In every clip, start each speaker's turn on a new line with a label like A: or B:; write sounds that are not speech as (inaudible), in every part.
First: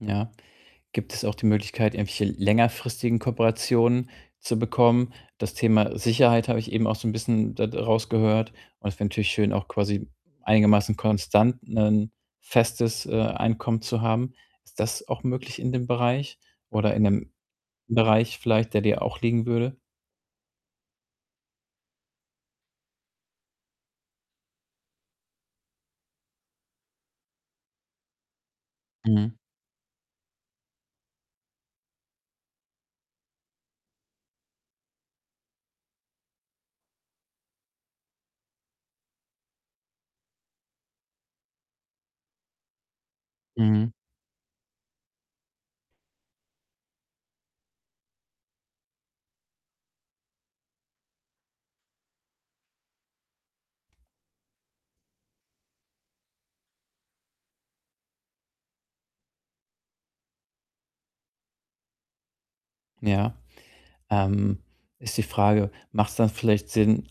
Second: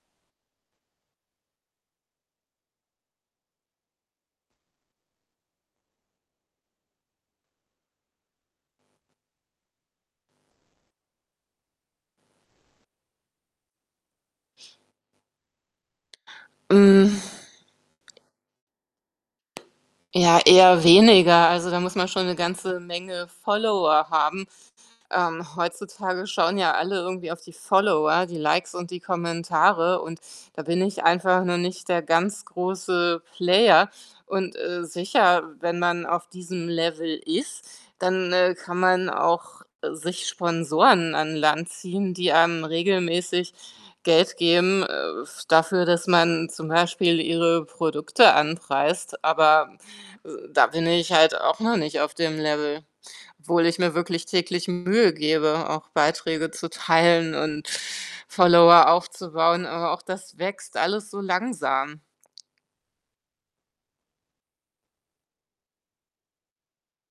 A: Ja. Gibt es auch die Möglichkeit, irgendwelche längerfristigen Kooperationen zu bekommen? Das Thema Sicherheit habe ich eben auch so 'n bisschen da d rausgehört und es wäre natürlich schön, auch quasi einigermaßen konstant 'nen festes, äh, Einkommen, zu haben. Ist das auch möglich in dem Bereich oder in
B: Hm.
A: 'nem Bereich vielleicht, der dir auch liegen würde?
B: Ja, eher weniger. Also, da muss man schon 'ne ganze Menge Follower haben. Ähm, heutzutage schauen ja alle irgendwie auf die Follower, die Likes und die
A: Mhm.
B: Kommentare und da bin ich einfach noch nicht der ganz große Player. Und, äh, sicher, wenn man auf diesem Level ist, dann, äh, kann man auch sich Sponsoren an Land ziehen, die einem regelmäßig
A: Mhm.
B: Geld geben, äh, f dafür, dass man zum Beispiel ihre Produkte anpreist, aber da bin ich halt auch noch nicht auf dem Level, obwohl ich mir wirklich täglich Mühe gebe, auch Beiträge zu teilen und Follower aufzubauen. Aber auch das wächst alles so langsam.
A: Ja, ähm, ist die Frage, macht's dann vielleicht Sinn,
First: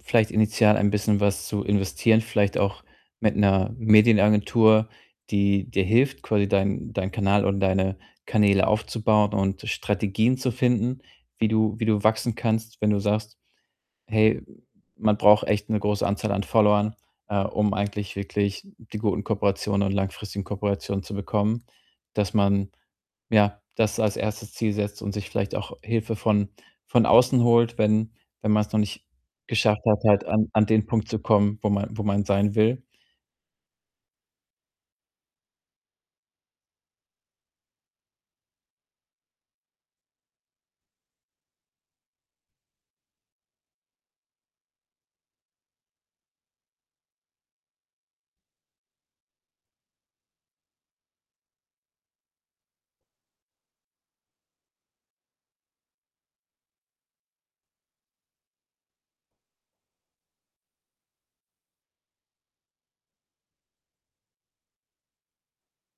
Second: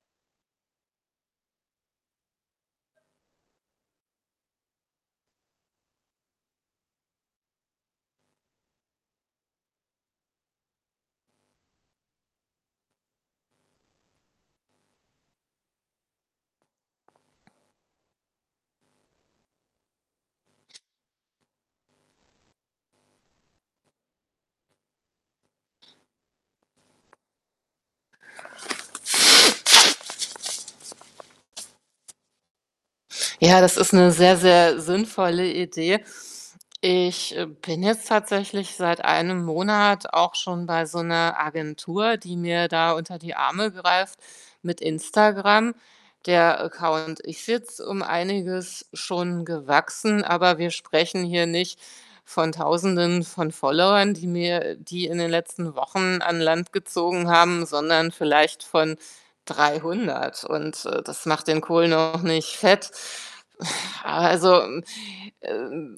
A: vielleicht initial ein bisschen was zu investieren, vielleicht auch mit 'ner Medienagentur, die dir hilft, quasi deinen deinen Kanal und deine Kanäle aufzubauen und Strategien zu finden, wie du wie du wachsen kannst, wenn du sagst: „Hey, man braucht echt 'ne große Anzahl an Followern, äh, um eigentlich wirklich die guten Kooperationen und langfristigen Kooperationen zu bekommen.“ Dass man, ja, das als 1. Ziel setzt und sich vielleicht auch Hilfe von von außen holt, wenn wenn man's noch nicht geschafft hat, halt an an den Punkt zu kommen, wo man wo man sein will.
B: Ja, das ist 'ne sehr, sehr sinnvolle Idee. Ich, äh, bin jetzt tatsächlich seit 1 Monat auch schon bei so 'ner Agentur, die mir da unter die Arme greift mit Instagram. Der Account ist jetzt um einiges schon gewachsen, aber wir sprechen hier nicht von Tausenden von Followern, die mir die in den letzten Wochen an Land gezogen haben, sondern vielleicht von 300. Und, äh, das macht den Kohl noch nicht fett. (groans) Also, m äh,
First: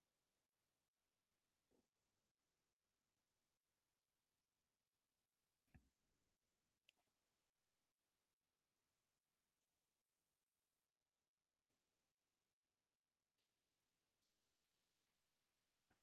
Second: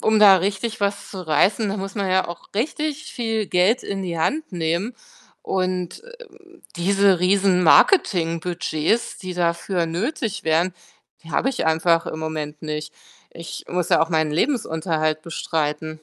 B: um da richtig was zu reißen, da muss man ja auch richtig viel Geld in die Hand nehmen. Und, äh, diese Riesenmarketingbudgets, die dafür nötig wären, die habe ich einfach im Moment nicht. Ich muss ja auch meinen Lebensunterhalt bestreiten.